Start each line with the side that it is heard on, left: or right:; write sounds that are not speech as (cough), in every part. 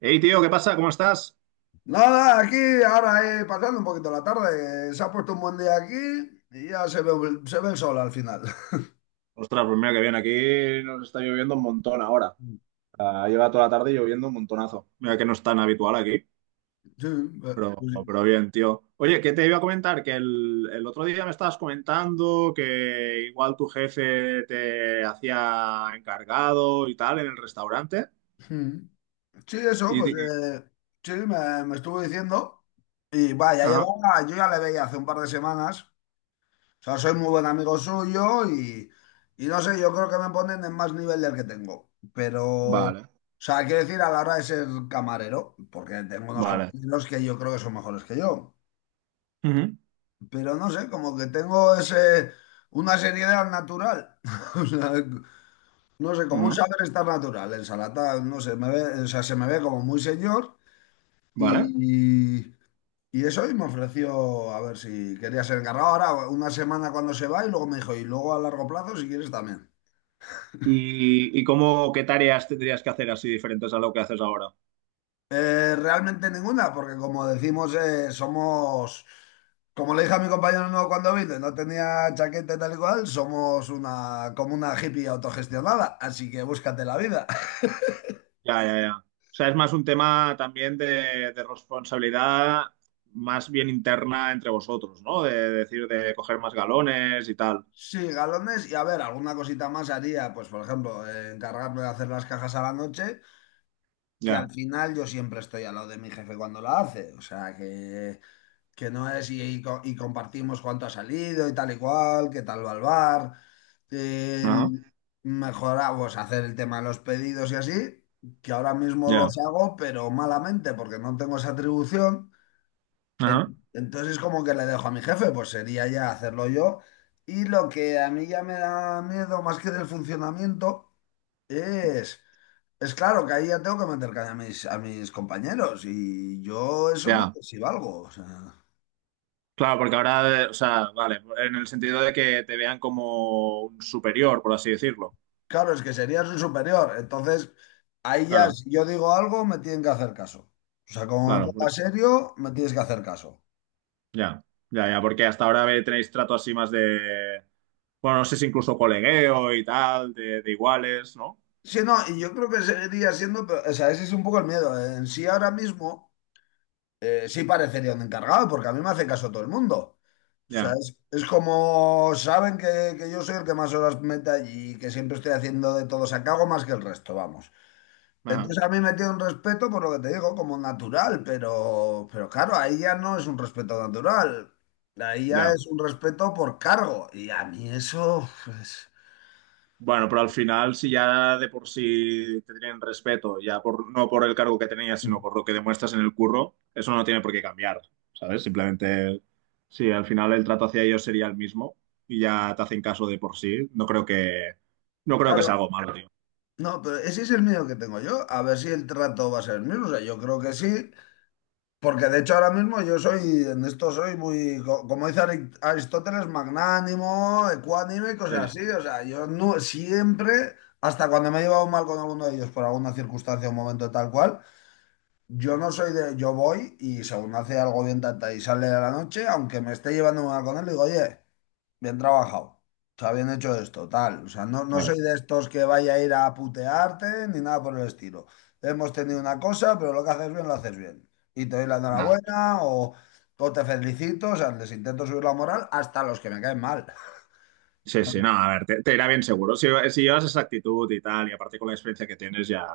right: Hey, tío, ¿qué pasa? ¿Cómo estás?
left: Nada, aquí ahora pasando un poquito la tarde, se ha puesto un buen día aquí y ya se ve el sol al final. (laughs)
right: Ostras, pues mira que bien, aquí nos está lloviendo un montón ahora. Ah, lleva toda la tarde lloviendo un montonazo. Mira que no es tan habitual aquí,
left: Sí, pues
right: pero,
left: sí.
right: pero bien, tío. Oye, ¿qué te iba a comentar? Que el otro día me estabas comentando que igual tu jefe te hacía encargado y tal en el restaurante.
left: Mm. Sí, eso,
right: Y, te-
left: pues
right: y-
left: sí, me estuvo diciendo y vaya,
right: ajá.
left: llevaba, yo ya le veía hace un par de semanas, o sea, soy muy buen amigo suyo y no sé, yo creo que me ponen en más nivel del que tengo, pero, o
right: Vale,
left: sea, quiero decir, a la hora de ser camarero, porque tengo unos
right: vale.
left: compañeros que yo creo que son mejores que yo.
right: Ujú,
left: Pero no sé, como que tengo una seriedad natural. (laughs) O sea, no sé, como un
right: ujú,
left: saber estar natural. En Salata, no sé, me ve, o sea, se me ve como muy señor
right: vale.
left: y, y, y eso y me ofreció a ver si quería ser encargado. Ahora, una semana cuando se va y luego me dijo, y luego a largo plazo si quieres también.
right: Y cómo, qué tareas tendrías que hacer así diferentes a lo que haces ahora?
left: Realmente ninguna, porque como decimos, somos, como le dije a mi compañero nuevo cuando vino, no tenía chaqueta y tal y cual, somos una, como una hippie autogestionada, así que búscate la vida. (laughs)
right: Ya, ya, ya. O sea, es más un tema también de responsabilidad más bien interna entre vosotros, ¿no? De, decir, de coger más galones y tal.
left: Sí, galones y a ver, alguna cosita más haría, pues por ejemplo, encargarme de hacer las cajas a la noche, que al
right: Ya,
left: final yo siempre estoy al lado de mi jefe cuando la hace, o sea que no es y compartimos cuánto ha salido y tal y cual, qué tal va el bar,
right: ajá,
left: el mejorar, pues hacer el tema de los pedidos y así, que ahora mismo los
right: ya,
left: hago, pero malamente porque no tengo esa atribución.
right: ajá,
left: En- Entonces como que le dejo a mi jefe, pues sería ya hacerlo yo. Y lo que a mí ya me da miedo más que del funcionamiento es. Es claro que ahí ya tengo que meter caña a mis compañeros y yo eso no
right: ya.
left: sé si valgo. O sea.
right: Claro, porque ahora, o sea, vale, en el sentido de que te vean como un superior, por así decirlo.
left: Claro, es que sería su superior. Entonces, ahí ya,
right: Claro,
left: si yo digo algo, me tienen que hacer caso. O sea, como me
right: claro,
left: ponga
right: porque-
left: serio, me tienes que hacer caso.
right: ya, ya, ya, porque hasta ahora ve- tenéis trato así más de, bueno, no sé si incluso colegueo y tal, de iguales, ¿no?
left: Sí, no, y yo creo que seguiría siendo, pero, o sea, ese es un poco el miedo. En sí ahora mismo, sí parecería un encargado, porque a mí me hace caso todo el mundo. O sea,
right: Ya,
left: es como saben que yo soy el que más horas mete allí y que siempre estoy haciendo de todo. O sea, que hago más que el resto, vamos.
right: ajá,
left: Entonces a mí me tiene un respeto por lo que te digo, como natural, pero, claro, ahí ya no es un respeto natural, ahí ya
right: ya.
left: es un respeto por cargo. Y a mí eso, pues,
right: Bueno, pero al final, si ya de por sí te tienen respeto, ya por, no por el cargo que tenías, sino por lo que demuestras en el curro, eso no tiene por qué cambiar, ¿sabes? Simplemente, sí, al final el trato hacia ellos sería el mismo y ya te hacen caso de por sí. No creo que sea
left: claro,
right: algo malo, tío.
left: no, pero ese es el miedo que tengo yo, a ver si el trato va a ser el mismo. O sea, yo creo que sí, porque de hecho ahora mismo yo soy, en esto soy muy, como dice Aristóteles, magnánimo, ecuánime, y cosas
right: Eh,
left: así. O sea, yo no, siempre, hasta cuando me he llevado mal con alguno de ellos por alguna circunstancia o momento tal cual. Yo no soy de, yo voy y según hace algo bien tata y sale de la noche, aunque me esté llevando una con él, digo, oye, bien trabajado, o sea, bien hecho esto, tal. O sea, no, no
right: claro.
left: soy de estos que vaya a ir a putearte ni nada por el estilo. Hemos tenido una cosa, pero lo que haces bien, lo haces bien. Y te doy la
right: Nada.
left: enhorabuena o te felicito, o sea, les intento subir la moral hasta a los que me caen mal.
right: Sí, sí, no, a ver, te irá bien seguro. Si llevas esa actitud y tal, y aparte con la experiencia que tienes, ya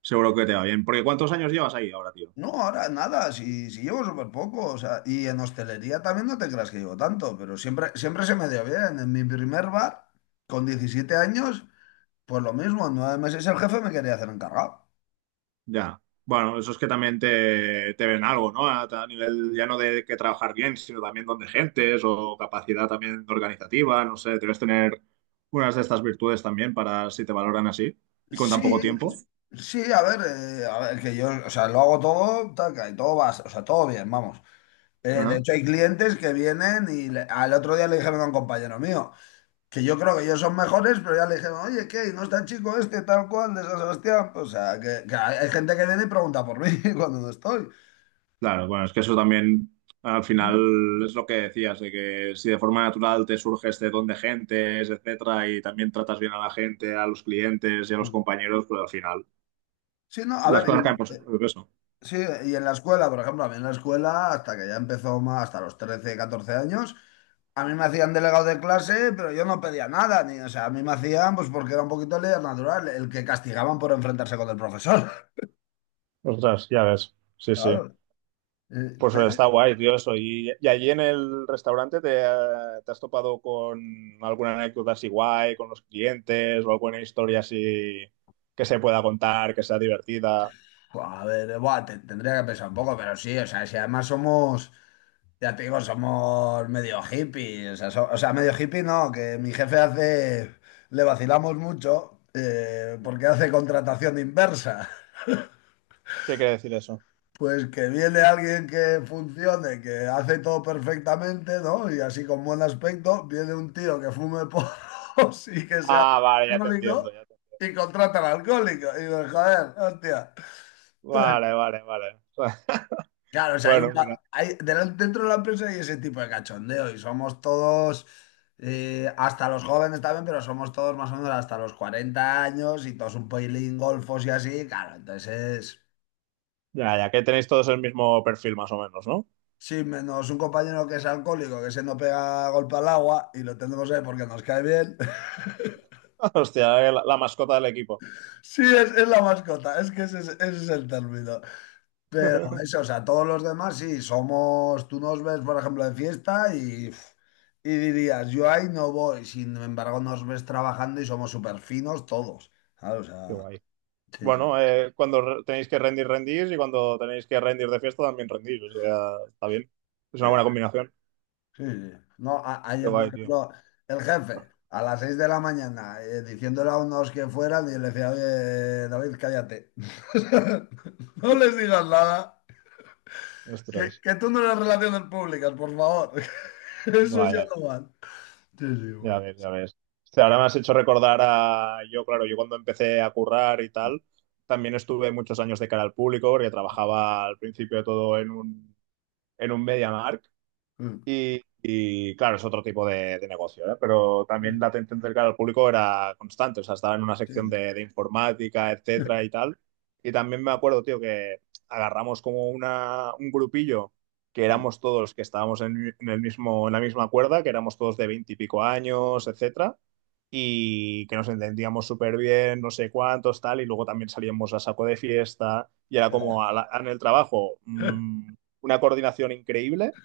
right: seguro que te va bien. Porque ¿cuántos años llevas ahí ahora, tío?
left: No, ahora nada, si llevo súper poco, o sea, y en hostelería también no te creas que llevo tanto, pero siempre, siempre se me dio bien. En mi primer bar, con 17 años, pues lo mismo, en 9 meses el jefe me quería hacer encargado.
right: Ya. Bueno, eso es que también te ven algo, ¿no? A nivel ya no de que trabajar bien, sino también donde gentes o capacidad también organizativa, no sé, debes tener unas de estas virtudes también para si te valoran así y con tan poco
left: Sí,
right: tiempo.
left: sí, a ver, que yo, o sea, lo hago todo, taca, y todo va, o sea, todo bien, vamos. De
right: Ajá.
left: hecho, hay clientes que vienen y al otro día le dijeron a un compañero mío, que yo creo que ellos son mejores, pero ya le dijeron, oye, ¿qué? ¿No está el chico este tal cual de San Sebastián? O sea, que hay gente que viene y pregunta por mí (laughs) cuando no estoy.
right: Claro, bueno, es que eso también al final
left: Ujú.
right: es lo que decías, de que si de forma natural te surge este don de gentes, etcétera, y también tratas bien a la gente, a los clientes y a los compañeros, pues al final
left: Sí, no, a
right: las
left: ver,
right: cosas caen por su
left: eh,
right: propio peso.
left: sí, y en la escuela, por ejemplo, a mí en la escuela, hasta que ya empezó más, hasta los 13 14 años, a mí me hacían delegado de clase, pero yo no pedía nada, ni, o sea, a mí me hacían, pues porque era un poquito líder natural, el que castigaban por enfrentarse con el profesor,
right: Ostras, ya ves.
left: (laughs)
right: Sí, sí.
left: claro.
right: Pues
left: Pero,
right: está guay, tío, eso. Y allí en el restaurante te, te has topado con alguna anécdota así guay, con los clientes o alguna historia así que se pueda contar, que sea divertida?
left: pues, a ver, buah, tendría que pensar un poco, pero sí, o sea, si además somos. Ya te digo, somos medio hippies. O sea, o sea, medio hippie no, que mi jefe hace. Le vacilamos mucho
right: Ujú.
left: porque hace contratación inversa. (laughs)
right: ¿Qué quiere decir eso?
left: Pues que viene alguien que funcione, que hace todo perfectamente, ¿no? Y así con buen aspecto, viene un tío que fume porros (laughs) y que sea
right: Ah, vale, ya te entiendo,
left: alcohólico
right: ya te-
left: y contrata al alcohólico. Y digo, joder, hostia.
right: vale, vale, vale. (laughs)
left: Claro, o sea, hay un,
right: Bueno, mira,
left: pa- hay- delante- dentro de la empresa hay ese tipo de cachondeo y somos todos, hasta los jóvenes también, pero somos todos más o menos hasta los 40 años y todos un poilín golfos y así, claro, entonces,
right: ya, ya que tenéis todos el mismo perfil más o menos, ¿no?
left: sí, menos un compañero que es alcohólico, que se nos pega golpe al agua y lo tenemos ahí porque nos cae bien. (laughs)
right: (laughs) Hostia, la, la mascota del equipo.
left: Sí, es la mascota, es que ese es el término. Pero
right: (laughs)
left: eso, o sea, todos los demás sí, somos, tú nos ves, por ejemplo, de fiesta y dirías, yo ahí no voy, sin embargo nos ves trabajando y somos súper finos todos, ¿sabes? O
right: Qué
left: sea,
right: guay.
left: sí, sí,
right: Bueno, cuando re- tenéis que rendir, rendís y cuando tenéis que rendir de fiesta también rendís. O sea, está bien. Es
left: sí,
right: una buena combinación.
left: sí, sí. No,
right: Qué
left: ayer, por
right: guay, tío.
left: ejemplo, el jefe, a las 6 de la mañana, diciéndole a unos que fueran, y le decía, oye, David, cállate. (laughs) No les digas nada, que,
right: Ostras.
left: que tú no eres relaciones públicas, por favor. (laughs) Eso ya
right: Vaya,
left: no van. Sí,
right: ya ves,
left: sí,
right: ya ves. Hostia, ahora me has hecho recordar a yo, claro, yo cuando empecé a currar y tal, también estuve muchos años de cara al público porque trabajaba al principio todo en un MediaMarkt.
left: bueno.
right: Claro, es otro tipo de negocio, ¿eh? Pero también
left: Mm,
right: date a entender que al público era constante, o sea, estaba en una
left: sí,
right: sección
left: sí.
right: de informática, etcétera y
left: (laughs)
right: tal. Y también me acuerdo, tío, que agarramos como una, un grupillo que
left: Mm,
right: éramos todos que estábamos en el mismo, en la misma cuerda, que éramos todos de veinte y pico años, etcétera y que nos entendíamos súper bien, no sé cuántos, tal, y luego también salíamos a saco de fiesta y era como
left: ya.
right: a la- en el trabajo
left: (laughs)
right: una coordinación increíble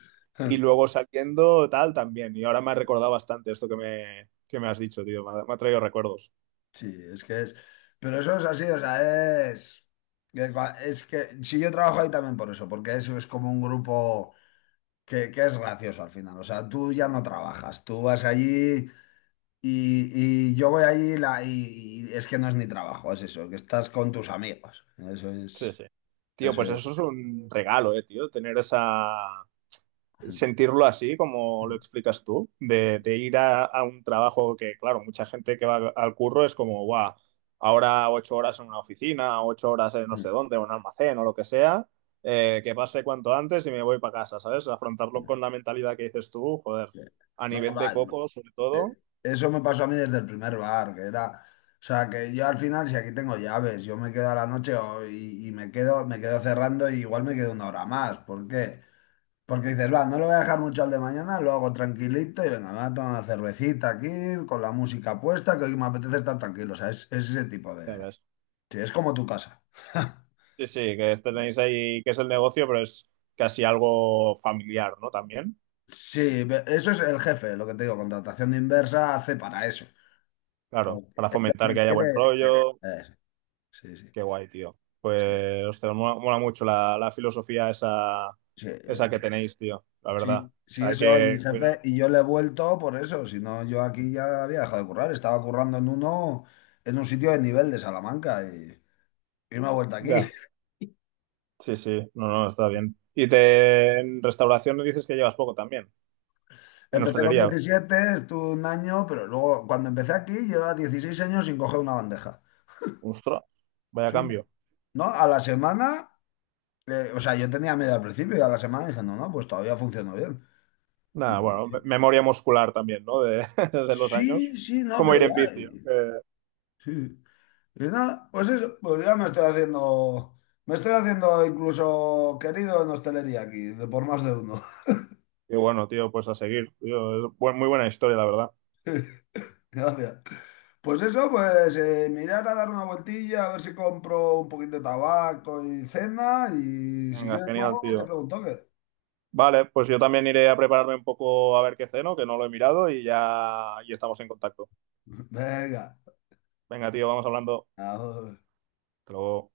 right: y luego saliendo tal también. Y ahora me ha recordado bastante esto que que me has dicho, tío, me ha traído recuerdos.
left: Sí, es que es. Pero eso es así, o sea, es. Es que si yo trabajo ahí también por eso, porque eso es como un grupo que es gracioso al final. O sea, tú ya no trabajas, tú vas allí y yo voy allí y es que no es ni trabajo, es eso, que estás con tus amigos. Eso
right: Sí,
left: es.
right: sí. Tío,
left: Eso
right: pues
left: es.
right: eso es un regalo, tío, tener esa, sentirlo así, como lo explicas tú, de ir a un trabajo que, claro, mucha gente que va al curro es como, guau, ahora 8 horas en una oficina, 8 horas en no sé dónde, en un almacén o lo que sea, que pase cuanto antes y me voy para casa, ¿sabes? Afrontarlo con
left: (laughs)
right: la mentalidad que dices tú, joder, a
left: No,
right: nivel
left: va.
right: de coco sobre todo,
left: Eso me pasó a mí desde el primer bar, que era, o sea, que yo al final, si aquí tengo llaves, yo me quedo a la noche y me quedo cerrando y igual me quedo una hora más. ¿Por qué? Porque dices, va, no lo voy a dejar mucho al de mañana, lo hago tranquilito y venga, me voy a tomar una cervecita aquí, con la música puesta, que hoy me apetece estar tranquilo. O sea, es ese tipo
right: ya
left: de.
right: ves.
left: Sí, es como tu casa. (laughs)
right: Sí, sí, que tenéis ahí, que es el negocio, pero es casi algo familiar, ¿no? También,
left: Sí, eso es el jefe, lo que te digo, contratación inversa hace para eso.
right: claro,
left: Porque
right: para
left: lo
right: fomentar
left: que
right: que haya
left: quiere.
right: buen
left: eh,
right: rollo.
left: eh, sí, sí,
right: Qué guay, tío.
left: sí,
right: Pues, ostras, mola, mola mucho la, la filosofía esa,
left: sí,
right: esa que tenéis, tío, la verdad.
left: sí,
right: O
left: sí,
right: sea, hay
left: eso es mi
right: que
left: jefe
right: cuidarlo.
left: y yo le he vuelto por eso, si no yo aquí ya había dejado de currar, estaba currando en un sitio de nivel de Salamanca y me he vuelto aquí.
right: Ya,
left: (laughs)
right: sí, sí, no, no, está bien. Y te, en restauración dices que llevas poco también, en
left: Empecé con
right: hostelería.
left: 17, estuve un año, pero luego cuando empecé aquí llevaba 16 años sin coger una bandeja.
right: Ostras, vaya
left: Sí, ¿no?
right: cambio.
left: No, a la semana, o sea, yo tenía miedo al principio y a la semana dije, no, no, pues todavía funcionó bien. Y-
right: Nada, bueno, me-
left: y-
right: memoria muscular también, ¿no? De, (laughs) de los años.
left: sí, sí, no,
right: Como
left: pero
right: ir en
left: ya,
right: bici, ¿no? Que-
left: sí. Y nada, pues eso, pues ya me estoy haciendo incluso querido en hostelería aquí, de por más de uno.
right: y bueno, tío, pues a seguir, tío. Es bu- muy buena historia, la verdad.
left: (laughs) Gracias. Pues eso, pues mirar a dar una vueltilla, a ver si compro un poquito de tabaco y cena, y si
right: Venga,
left: quieres
right: genial,
left: luego te
right: tío.
left: pregunto qué.
right: Vale, pues yo también iré a prepararme un poco a ver qué ceno, que no lo he mirado y ya y estamos en contacto.
left: (laughs) Venga,
right: Venga, tío, vamos hablando.
left: ahora.
right: Hasta luego.